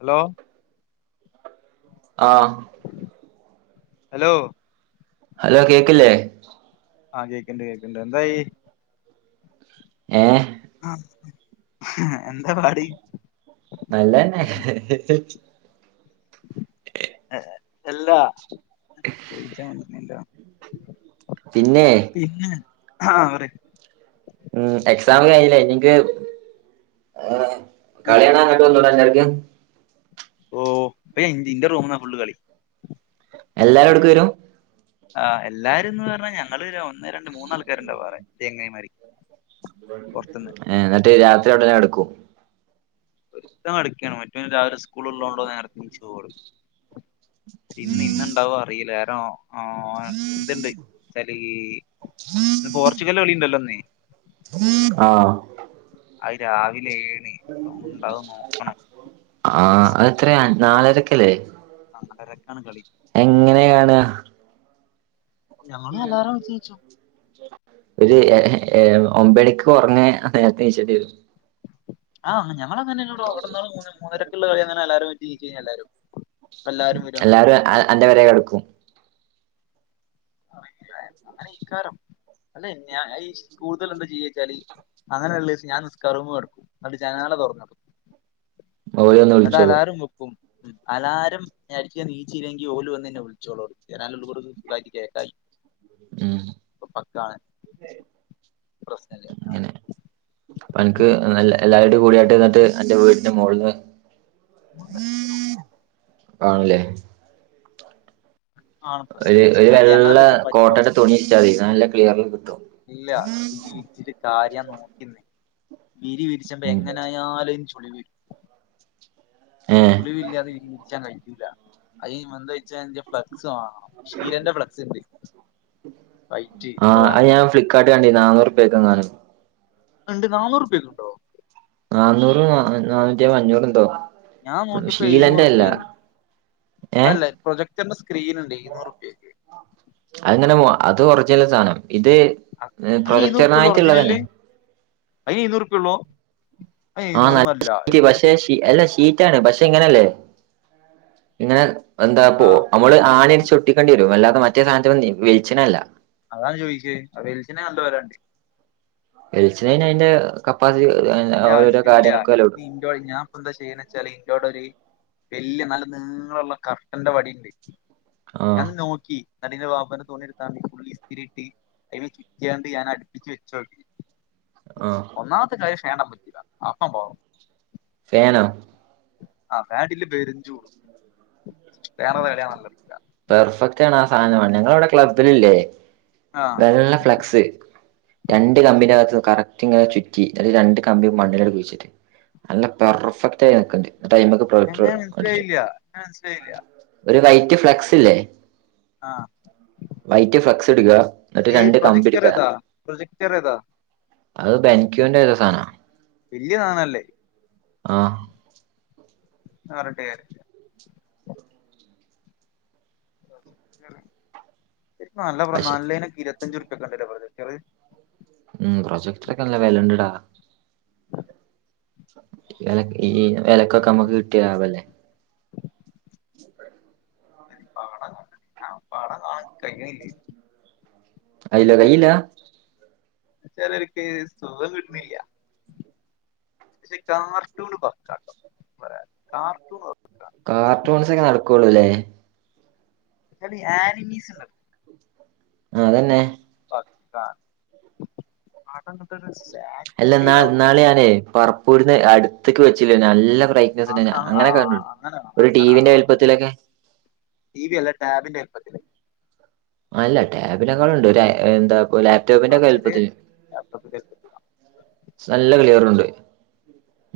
Hello ആഹ് hello hello കേക്ക്ല്ലേ? ആഹ് കേക്ക്ണ്ട് കേക്ക്ണ്ട് എന്തായി. ഏഹ്? ആഹ് എന്താ പാട്. നല്ലന്നെ എല്ലാ ചോയിച്ചാ [unintelligible] ല്ല പിന്നെ പിന്നെ ആഹ് പറയ് ഉം എക്സാം കഴിഞ്ഞ്ല്ലേ ഇനിക്ക് ഏഹ് കളികാണാ അങ്ങട്ട് വന്നൂടെ അൻക്ക് ഓഹ് [unintelligible] ഫുള്ള് കളി എല്ലാരും അട്ക്ക് വരും ആഹ് എല്ലാരുംന്ന് പറഞ്ഞാ ഞങ്ങള് ഒന്ന് രണ്ട് മൂന്നാൾക്കാരുണ്ടാ വേറെ ചെങ്ങായിമാര് പുറത്തുന്ന് ഏഹ് ന്നട്ട് രാത്രി അവടന്നെ കെടക്കൂ ഒരുത്തൻ [unintelligible] മറ്റൊവന് രാവിലെ സ്കൂള്ളോണ്ടോ നേരത്തെ [unintelligible] ഇന്ന് ഇന്നുണ്ടാവോ അറിയില്ല കാരണോ ആഹ് ഇത്ണ്ട് ചെല ഈ ഇന്ന് പോർച്ചുഗിലിന്റെ കളിയുണ്ടല്ലോന്ന് ആഹ് അയ് രാവിലെ ഏണി ആഹ് അതെത്രയാ നാലരക്കല്ലേ? നാലരക്കാണ് കളി. എങ്ങനെ കാണ്കാ ഞങ്ങള് അലാറം വെച്ച് ഏച്ചും ഒരു ഏഹ് ഒമ്പണിക്ക് ഒറങ്ങേ [unintelligible] വരും ആഹ് ഞങ്ങളങ്ങനെ [unintelligible] മൂ മൂന്നരക്കുള്ള കളി അങ്ങനെ അലാറം [unintelligible] എല്ലാരും എല്ലാരും വരും അങ്ങോട്ട് കളി കാണാൻ. അൻ്റെ പെരേ കെടക്കും. [inaudible] അങ്ങനെ ഇക്കാരം അല്ല ഞാ ഈ കൂടുതല് എന്താ ചെയച്ചാല് അങ്ങനൊള്ളിസം ഞാൻ നിസ്കാര റൂമ് കെടുക്കും അന്നിട്ട് ജനാല തൊറന്നിട്ടും. ഓല് വന്ന് എന്നിട്ട് വിളിച്ചോളും അലാറം വെക്കും. അലാരം അടിച്ച് ഞാൻ നീച്ചില്ലെങ്കി ഓലു വന്ന് എന്നെ വിളിച്ചോളും. [unintelligible] ഉം ഇപ്പം പക്കാണ് പ്രശ്നല്ല്യാ എനക്ക് എല്ലാരെടെ കൂടെയായിട്ട് എന്നിട്ട് എന്റെ വീടിന്റെ മോളിന്ന് കാണുലേ ആണ് ഒരു പ്രശ്നം ഒരു ആ വെള്ള ഞങ്ങളെന്താ വെച്ചാൽ പരി കോട്ടന്റെ തുണി വിരിച്ചാ മതി നല്ല ക്ലിയറില്കിട്ടും. ഇല്ല വിരി വിരിച്ചിട്ട് കാര്യ നോക്കിന്നേ വിരി വിരിച്ചിട്ട് ഉം എങ്ങനായാലും ചു ചുളിവീരു ഏ ചുളിവില്ലാതെ വിരി വിരിച്ചാൻ കഴിയൂല [unintelligible] വെച്ചാ ഫ്ലക്സ് വാങ്ങണം. ഷിരെന്റെ ഫ്ളക്സ്ണ്ട് വൈറ്റ് അത് വാങ്ങണം. കടേണ്ട് നാന്നുറുപ്യെക്ക് നാലെണ്ണം രണ്ട് നാന്നുറുപേക്കൊണ്ടോ നാന്നൂറ് നാന്നൂറ്റിയൻ അഞ്ഞൂറ് എന്തോ ഞാൻ നോക്കിയപ്പോ എഴുന്നൂറ് ഷീലന്റെ അല്ല റുപ്പ്യേനി ഏ അതല്ലേ പ്രൊജക്ടറിന്റെ സ്ക്രീൻ ഉണ്ട് ഇരുന്നൂറുപ്യക്ക്. അത് എങ്ങനെ അത് ഒർജിനൽ സാനം ഇത് അയിന് ഇരുന്നൂറുപ്യ ഉള്ളു പ്രൊജക്ടറിനായിട്ടുള്ളത് ഒറിജിനല് തന്നെ അയിന് ഇരുന്നുറുപ്യ ഉള്ളോ? ആഹ് നല്ല ഷിറ്റ് പഷേ അല്ല ഷീറ്റാണ് പഷേ ഇങ്ങനല്ലേ ഇങ്ങനെ എന്താപ്പോ ആഹ് നമ്മള് ആണിഅടിച്ച് ഒട്ടിക്കണ്ടി വരും. അല്ലാതെ മറ്റേ സാനത്തിന് വെലിച്ചണല്ല. അതാ ചോയിച്ചേ [unintelligible] വരാണ്ട് വെലിച്ചനേ അയിന്റെ കപ്പാസിറ്റി അതിന്റെ ഓരോരോ ആവശ്യമില്ല കാര്യങ്ങൾക്കും വെല കുടും. [unintelligible] ഞാൻ ഇപ്പോ എന്താ ചെയ്യണേ വച്ചാല് ഇന്നോട് ഒര് വല്യ നല്ല നിളള്ള കർട്ടന്റെ വടിണ്ട്. ആഹ് ഞാൻ നോക്കി അതിന്ന് വാപ്പാന്റെ തുണിയെടുത്ത് ആദ്യം ഫുൾ ഇസ്തിരി ഇട്ട് അയില് ചുറ്റിയാണ്ട് ഞാൻ അടുപ്പിച്ച് വെച്ച് നോക്കി. ആഹ് ഒന്നാമത്തെ കാര്യം [unintelligible] പറ്റില്ല അപ്പം പോണം ഫാനോ ആ ഫാനിട്ടില്ലേ പെരുചൂടും. [unintelligible] പെർഫെക്റ്റ് ആണ് ആ സാധനം നിങ്ങളെ അവിടെ ക്ലബ്ബിൽ ഇല്ലേ ആ വെള്ള ഫ്ലക്സ് രണ്ട് കമ്പിനകത്ത് കറക്റ്റ് ഇങ്ങനെ ചുറ്റി. അന്നിട്ട് രണ്ട് കമ്പിയും മണ്ണിൽഅങ്ങട്ട് കുഴിച്ചിട്ട്. നല്ല പെർഫെക്റ്റ് ആയി നിക്കുണ്ട്. ആ ടൈംമിക്ക് എങ്ങനെ മനസ്സിലായില്ല? എങ്ങനെ മനസ്സിലായില്ല? ഒരു വൈറ്റ് ഫ്ലക്സ് ഇല്ലേ ആഹ് വൈറ്റ് ഫ്ലക്സ് അടിക്കുക ഈ പ്രൊജെക്ടർ ഏതാ പ്രൊജെക്ടർ ഏതാ അത് ബെൻക്യൂന്റെ ഒരു സാധനം വല്യ സാദാനം അല്ലെ ആ ആഹ് പറഞ്ഞിട്ട് കാര്യഇല്യ ഇപ്പോ നല്ല പക്ഷെ നല്ല പ്രൊജക്റ്റർ ഇരുപതി അഞ്ചു ഉർപ്യ ഒക്കെ ഉണ്ടല്ലേ പ്രൊജക്റ്റർ ഉം പ്രൊജക്ടൊർ നോക്കെ നല്ല വിലയുണ്ട് ഡാ ഈ എന്ത് വിലഈ സാധനാ വില ക്കൊക്കെ നമ്മുക്ക് കിട്ടിയാൽ ലാഭം അല്ലേ പാടം പാടം കാണാൻ കയ്യ്ണ്ല്ലേ ആയില് കഴിയില്ല ചേലോർക്ക് സുഖം കിട്ടുന്നില്ല പക്ഷെ കാർട്ടൂൺ പക്കാ പ റ കാർൂൺ പക്കാ കാർട്ടൂൺസ് ഒക്കെ നടക്കുള്ളൂ അല്ലേ അത് ആയിരുന്നു സുഖം ആഹ് അതന്നെ പക്കാ [unintelligible] ഇപ്പോ നാത്തൂനും കാണാറില്ല അല്ല ഇന്ന ഇന്നാൾ ഞാനേ പററപ്പൂന്ന് അടുത്തേക്ക് വെച്ചില്ലേ നല്ല ഫ്രൈയിം അങ്ങ ആ അങ്ങനെ കണ്ടുപിടിക്കും അങ്ങനെ കാണാം ഒരു അങ്ങനെ ടീവി ന്റെ കാണാം അങ്ങനെ വലുപ്പാതിൽ കാണാം ഒക്കെ ടി വി അല്ല ടാമ്പിന്റെ വലുപ്പത്തിൽ അല്ല ടാബിനെക്കാൾണ്ട് ലെ എന്താ ലാപ്ടോപ്പിന്റെ ആഹ് ഒക്കെ ശരിയെ വലുപ്പത്തില് നല്ല ക്ലിയർണ്ട്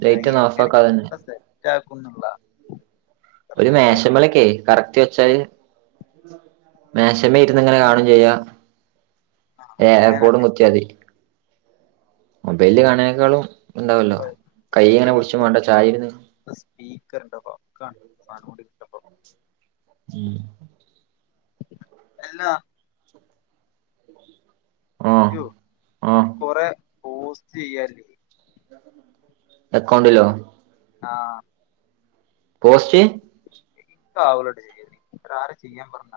[unintelligible] ഇവിടെ സെറ്റ് ആക്കുന്നുള്ളതാ ഒരു മേശമേൽക്കെ കറക്റ്റ് വെച്ചാല് മേശമ ഇരുന്ന്ങ്ങനെ കാണയും ചെയ്യാ ആ എ യർപോടും അങ്ങനല്ലേ കുത്തിയ മൊബൈലില് കാണേനെ ക്കാളും ഉണ്ടാവല്ലോ അപ്പൊ കൈ ഇങ്ങനെ കയ്യക്കനെ സ്പീക്കർ പിടിച്ചുമാണ്ട ചായന്ന് സ്പീക്കറിന്റെ വാക്കാണ് സാദാനം കിട്ടിയപ്പോൾ എല്ല ആഹ് ആഹ് കൊറെ പോസ്റ്റ് ചെയ്യല്ലേ അക്കൗണ്ടിലോ ആഹ പോസ്റ്റ് ഇൻക്ക്ഹാവൂലാട്ടോ ചെയ്യാൻ ആരാ ചെയ്യാൻ പറഞ്ഞ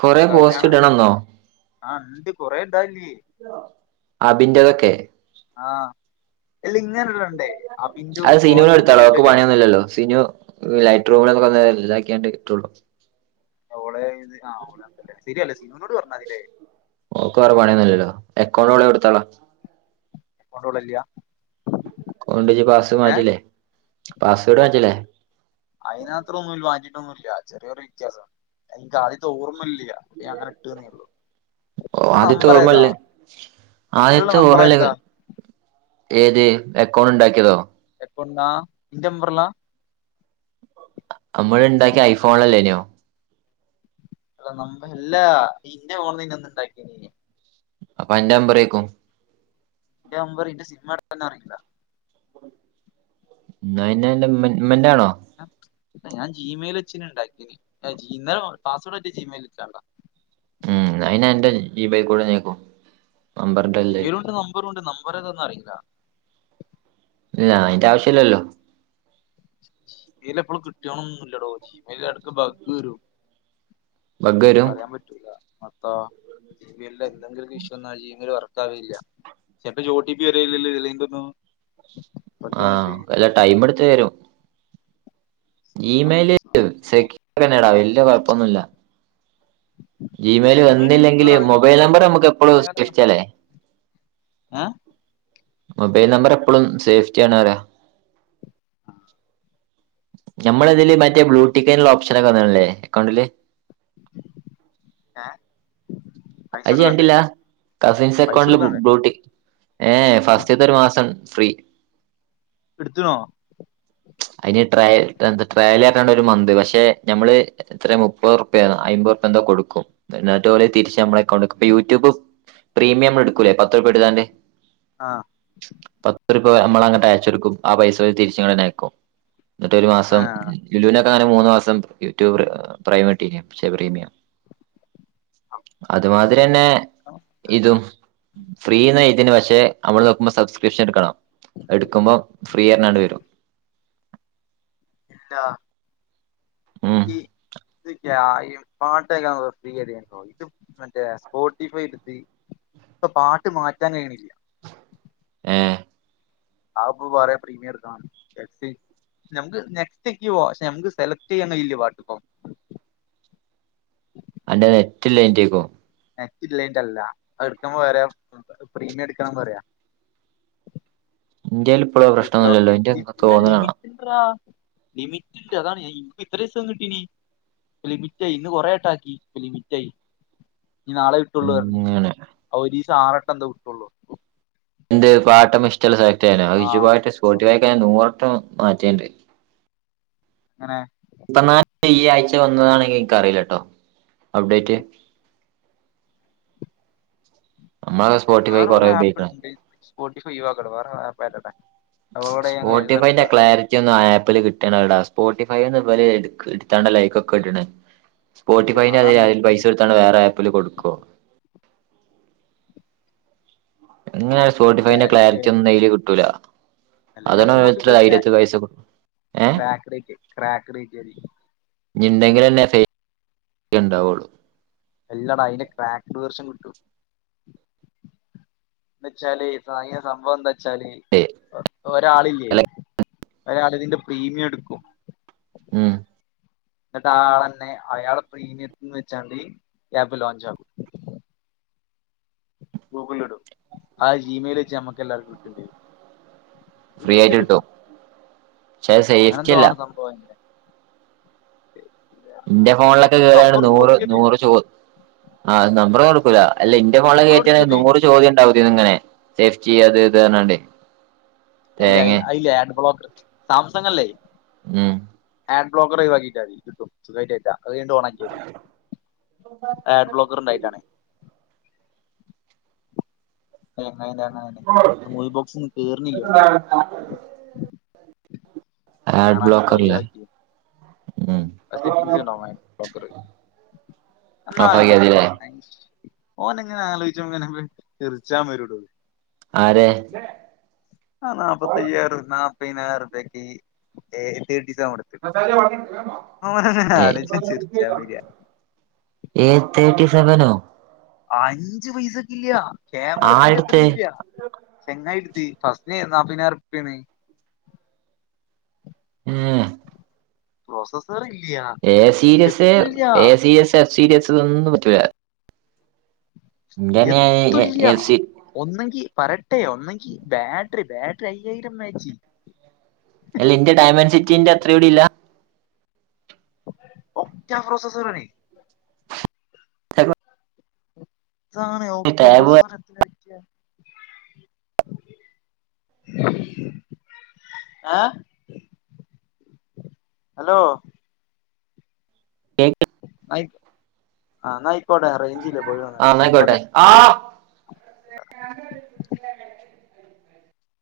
കൊറേ പോസ്റ്റ് കല്യാണം ഇടണെന്നോ ആ ഇണ്ട് ഇണ്ടാൻല്ലേ അന്റെത് ഒക്കെ ആഹ അല്ല ഇങ്ങനെടണ്ടേ അത് സിനുവിന് എടുത്തളോപണിയൊന്നുല്ലല്ലോ അത് സിനു ലൈറ്റർ മതില്കൂടെ [unintelligible] ഇതാക്കിയാണ്ട് ഉണ്ടോളു ഓള ആ ഓളല്ലേ ശരിയല്ലേ സിനിമനോട് പറഞ്ഞാൽതില്ലേ ഓക്ക വേറേ പണിന്നുല്ലോ എക്കൗണ്ട് കോടുത്താള അക്കൗണ്ട് ഓളെഇല്ല്യ അക്കൗണ്ട്‌ ഇജ് പാസ് മാറ്റില്ലേ പാസ്വേഡ് മാറ്റിലെ അതിനന് അത്രം ഒന്നുമല്ല മാറ്റിട്ടൊന്നുമല്ല ചെറിയൊരു വ്യത്യാസം എനിക്ക് ആദ്യത്തെ ഓർമ്മ ഇല്ല അ അങ്ങനെ ഇട്ട്ന്നേ ഉള്ളു ഓ ആദ്യത്തെ ഓർമ്മല്ല ഇള്ള ആദ്യത്തെ നമ്പർ ഓർമ്മല്ല്യ ആര്താ ഏത് അക്കൗണ്ട് ഇണ്ടാക്കിയതോ എപ്പ വന്ന എന്റെ നമ്പറില നമ്മള് ഇണ്ടാക്കിയ ഐഫോൺല്ലേനോ അല്ല നമ്പരില്ല ഇന്നെ ഫോണിന്നെ ഒന്ന് ഇണ്ടാക്കിയനെ അപ്പ അന്റെ നമ്പറേക്കും എന്റെ നമ്പർറിന്റെ സിമ്മ് എടുക്കാൻ അറിയില്ല ന്നാ പിന്നാൻ്റ ഉമ്മന്റെയാണോ ഞാൻ ജിമെയിൽ വെച്ചിന് ഉണ്ടാക്കിനി അല്ല പാസ് വേഡ് മാറ്റി ജിമെയിൽ വെച്ചേണ്ടാ ഉംന്നാ പിന്നെ അന്റെ ജിമെയിൽ കോഡ് ക്കോ ജിമെയിലും ഉണ്ട് നമ്പറും ഉണ്ട് നമ്പർ ഏതാന്ന് അറിയില്ല ഏ അതിന്റെ ആവശ്യമില്ലല്ലോ ഇതില് എപ്പോളും കിട്ടിയോണൊന്ന് ഇല്ലടോ ജിമെയിൽ എടുക്ക് ഭഗ് വരും ബഗ് വരും പറയാൻ പറ്റൂല എന്നിട്ടോ ജിമെയിൽ എന്തെങ്കിലും ഇഷു വന്നാല് ജിമെയിൽ വർക്കാവില്ല ചെല്പ ഒ ടി പി വരില്ലല്ലോ ലിങ്കൊന്നും ആ വല്ലാ ടൈം എടുത്ത് വരും ജിമെയില് സേഫ്റ്റി തന്നെയാണ് വലിയ കുഴപ്പൊന്നുമല്ല ജിമെയിൽ വന്നില്ലെങ്കിൽ സെക്യൂർ ആണ് മൊബൈൽ അങ്ങനെ നമ്പർ നമുക്ക് എപ്പോഴും സേഫ്റ്റിയല്ലേ ആ മൊബൈൽ നമ്പർ എപ്പോഴും സേഫ്റ്റി ആണ് പറയാ ഞമ്മള് ഇതില് മറ്റേ ബ്ലൂടിക്കുള്ള ഓപ്ഷനൊക്കെ വന്നല്ലേ അക്കൗണ്ടില് ഏ അജി കണ്ടില്ല കസിൻസ് അക്കൗണ്ടില് കൊടുക്കണ്ടേ ബൂട്ടി ഏ ഫസ്റ്റ്ത്തെ ഒരു മാസം ഫ്രീ എടുത്തുണോ അതിന് ട്രൽ ട്രയൽ ആയിട്ടാണ് ഒരു മന്ത് പക്ഷെ ഞമ്മള് എത്ര മുപ്പത് റുപൃ അമ്പത് റുപൃ എന്താ കൊടുക്കും എന്നിട്ട് ഓല് തിരിച്ച് നമ്മടെ അക്കൗണ്ട്ക്ക് യൂട്യൂബ് പ്രീമിയം എടുക്കൂല്ലേ പത്ത് രൂപ എടുതാന്റെ ആഹ് പത്ത് രൂപ നമ്മളങ്ങട്ട് അയച്ചെടുക്കും ആ പൈസ തിരിച്ചങ്ങനെ അയക്കും എന്നിട്ട് ഒരു ആ മാസം ലുലുനൊക്കെ അങ്ങനെ മൂന്ന മാസം യൂട്യൂബ് പ്രൈം കിട്ടിനി പക്ഷെ പ്രീമിയം ശബ്ദം ക്ലിയർ അല്ല അതുമാതിരിന്നെ ഇതും ഫ്രീ എന്ന് എഴുതിന് പക്ഷെ അവിടെ നോക്കുമ്പോൾ സബ്സ്ക്രിപ്ഷൻടുക്കണാം എടുക്കുമ്പോ ഫ്രീ തഞ്ഞാണ്ട് വരും ഇല്ല ഉം ഇല്ല ഈപാട്ട് കേക്കാൻ ഫ്രീ ഇവിടെ ഉണ്ടോ മറ്റേ സ്പോട്ടിഫൈ എടുത്തി ഇപ്പം പാട്ട് മാറ്റാൻ കഴിയണില്ല ഏ അ ഇപ്പം പറയ പ്രീമിയം എടുകണന്ന് എഫ്സി നമ്മക്ക് നെക്സ്റ്റ്ക് പോവാ പക്ഷെ നമുക്ക് സെലക്ട് ചെയ്യണ ഇല്ല പാട്ടിപ്പോം അന്റെ നെറ്റ് ഇല്ലായിട്ടെക്കും നെറ്റ് ഇല്ലേയിട്ട്ല്ല അത് എടുക്കുമ്പം വരും പ്രീമിയം എടുക്കണം പറയാ എൻ്റെയിൽ ഇപ്പളും ആ പ്രശ്നന്നുല്ലല്ലോ നിൻ്റെ തോന്നലാണ് [unintelligible] ലിമിറ്റ്ണ്ട് അതാണ് എനിക്ക് ഇത്ര ദിവസം കിട്ടീന് ലിമിറ്റായി ഇന്ന് കൊറെ പാട്ടാക്കി ലിമിറ്റായി ഇനീ നാളെ കിട്ടുള്ളൂ പറഞ്ഞീ അങ്ങനെ ഒരു ദിവസം ആറെട്ട് എന്തോ കിട്ടുള്ളൂ എന്ത് പാട്ടം ഇഷ്ടമില്ലായിട്ടാണോ സെലക്ട് ചെയ്യാണ് ആഹ് വിമായിട്ട് ആഹ് സോട്ടിഫൈ നൂറോം മാറ്റിയുണ്ട് എങ്ങനെ ഇപ്പം നാട്ടി ഈ ആഴ്ച വന്നതാണെങ്കിൽ എനിക്ക് അറിയില്ലട്ടോ അപ്ഡേറ്റ് നമ്മളൊക്കെ സ്പോട്ടിഫൈ വേറെ കൊറേ കുറെ ആപ്പ് ഉപയോഗിക്കണ് ഉണ്ട് സ്പോട്ടിഫൈ ഒഴിവാക്കട്ടെ വേറെ ആപ്പ് കേറ്റട്ടേ സ്പോട്ടിഫൈന്റെ ക്ലാരിറ്റി എനിക്കത്തൊന്നു ആപ്പില് കിട്ടവിട സ്പോട്ടിഫൈന്ന് ബല് എടുത്താണ്ട ലൈക്ക ക്കെ ഇിട്ണ് സ്പോട്ടിഫൈെ ശരിയാണ് അതി അതാണ് അതി എനിക്ക് പൈസ എടുത്താണ്ട് വേറെ ആപ്പിൽ കൊടുക്കോ ങ്ങനെ ഒരു സ്പോട്ടിഫൈന്റെ ക്ലാരിറ്റി ക്ലാരിറ്റൊ ന്നും ആയാലും മയ്യില് കിട്ടൂല അല്ല ഞാൻ അതാണ് ഇത്ര സ്പോട്ടിഫൈ ആയിരത്തി വയസ കൊടുും ഏഹ് ക്രാക്ക് റേറ്റ് ക്രാക്ക് റേറ്റ് ആയി ഇടങ്കിൽ അല്ലെ സേഫ് [unintelligible] എല്ലടാ അതിന്റെ ക്രാക്ടർ ദർഷം കിട്ടു എന്നച്ചല് ഭയങ്കര സംഭവം എന്താ ച്ചാല് ഏയ് ഒരാളില്ലേ അല്ല ഒരാള് തിന്റെ പ്രീമിയം എട്ക്കും ഉം ന്നിട്ട് ആളന്നെ അയാള് പ്രീമിയത്തിന്ന് വെച്ചാണ്ട ക്യാബ് ലോഞ്ച് ആകും ഗൂഗിൾ ഇടും ആ ജിമെയിൽ വെച്ച് ഞമ്മക്ക് എല്ലാർക്കും കിട്ടുചെയ്യും ഫ്രീ യായിട്ട് കിട്ടും പക്ഷെ അത് സേഫ്റ്റി അങ്ങനെഎന്തോ അല്ല ആണ് സംഭവം അയിന്റെ ന്റെ ഫോണിലൊക്കെ അയിന്റെ കേറിയാണ് നമ്പറൊന്നും നൂറ് കൊടുക്കരുത് നൂറ് ച്ചോ ആഹ് നമ്പർ കൊടുക്കൂല അല്ല ഇന്റെ മോളെ നമ്പർ കയറ്റിയ ങ്കില് കൊടുക്കരുത് നൂറ് ചോദ്യം ണ്ടാവതി ഇങ്ങനെ സേഫ്റ്റി അത് ഇത് പറഞ്ഞാണ്ടയ് അയിലെ അയിലെ ആഡ് ബ്ലോക്കർ സാംസങ് അല്ലേ ഉം [unintelligible] അത് കഴിഞ്ഞിട്ട് ഓണാകിയാ മതി ഹാഡ് ബ്ലോക്കർ ണ്ടായിട്ടാണേ [unintelligible] ടൂൾ ബോക്സ് ഒന്ന് കേറുന്നില്ലോ വണ്ടിയില് ആഡ് കേറഞ്ഞിട്ട് ബ്ലോക്കർല്ലേ ഒഴിവാക്കി ഉം സെറ്റിംഗ്സ് ഡൌൺ ആയി ക്ലോക്കറ് എന്നാ ഓഫാക്കിയതില്ലേ [unintelligible] ഓൻ ഇങ്ങനെ ആലോയി ചുമ്പോ ങ്ങനെ ചിർച്ചാൻ വരൂടൂ ആരെ ആഹ് നാപ്പത്തയ്യായിറ് നാപ്പിനായിരം റുപ്പിക് ഏ തേിസടുത്ത [unintelligible] [unintelligible] എ ആലോയിച്ച് ചിരിച്ചാ വരാ ഏ തേർട്ടി സെവനോ അഞ്ച് പൈസക്കി ഇല്ല ക്യാമറതി ന്റെ അത്രി ആരെടുത്ത് ഇല്ല ചെങ്ങായിട്ത്തി ഫസ്റ്റ് ന്നാപ്പിനായിരം റുപ്പിയാണ് ഉം പ്രൊസസറി ഇല്ല്യ A series A C S F series ഇതൊന്നും പറ്റൂല ഇന്റന്നെ എത്തുല്ല്യ എഫ് സി ഒന്നെങ്കി പറട്ടെ ഒന്നെങ്കി ബാട്ടറി ബാട്ടറി അയ്യായിരം മാച്ചി എല്ല ഇന്റെ ഡയമന്ഡ സിറ്റിന്റെ അത്ര കൂടി ഇല്ല ഒറ്റ പ്രോസസറണി [unintelligible] താണ് ഒറ്റോ ടാബ് പ്രസസനത്തിരകെയ് ആഹ് ഹലോ കേക്ക് നയി ആ നയിക്കോട്ടെ റേയ് ഞ്ചല്ലേ പോയി വന്നല്ലെ ആന്നായിക്കോട്ടെ നയിക്കോട്ടെ ആ [unintelligible]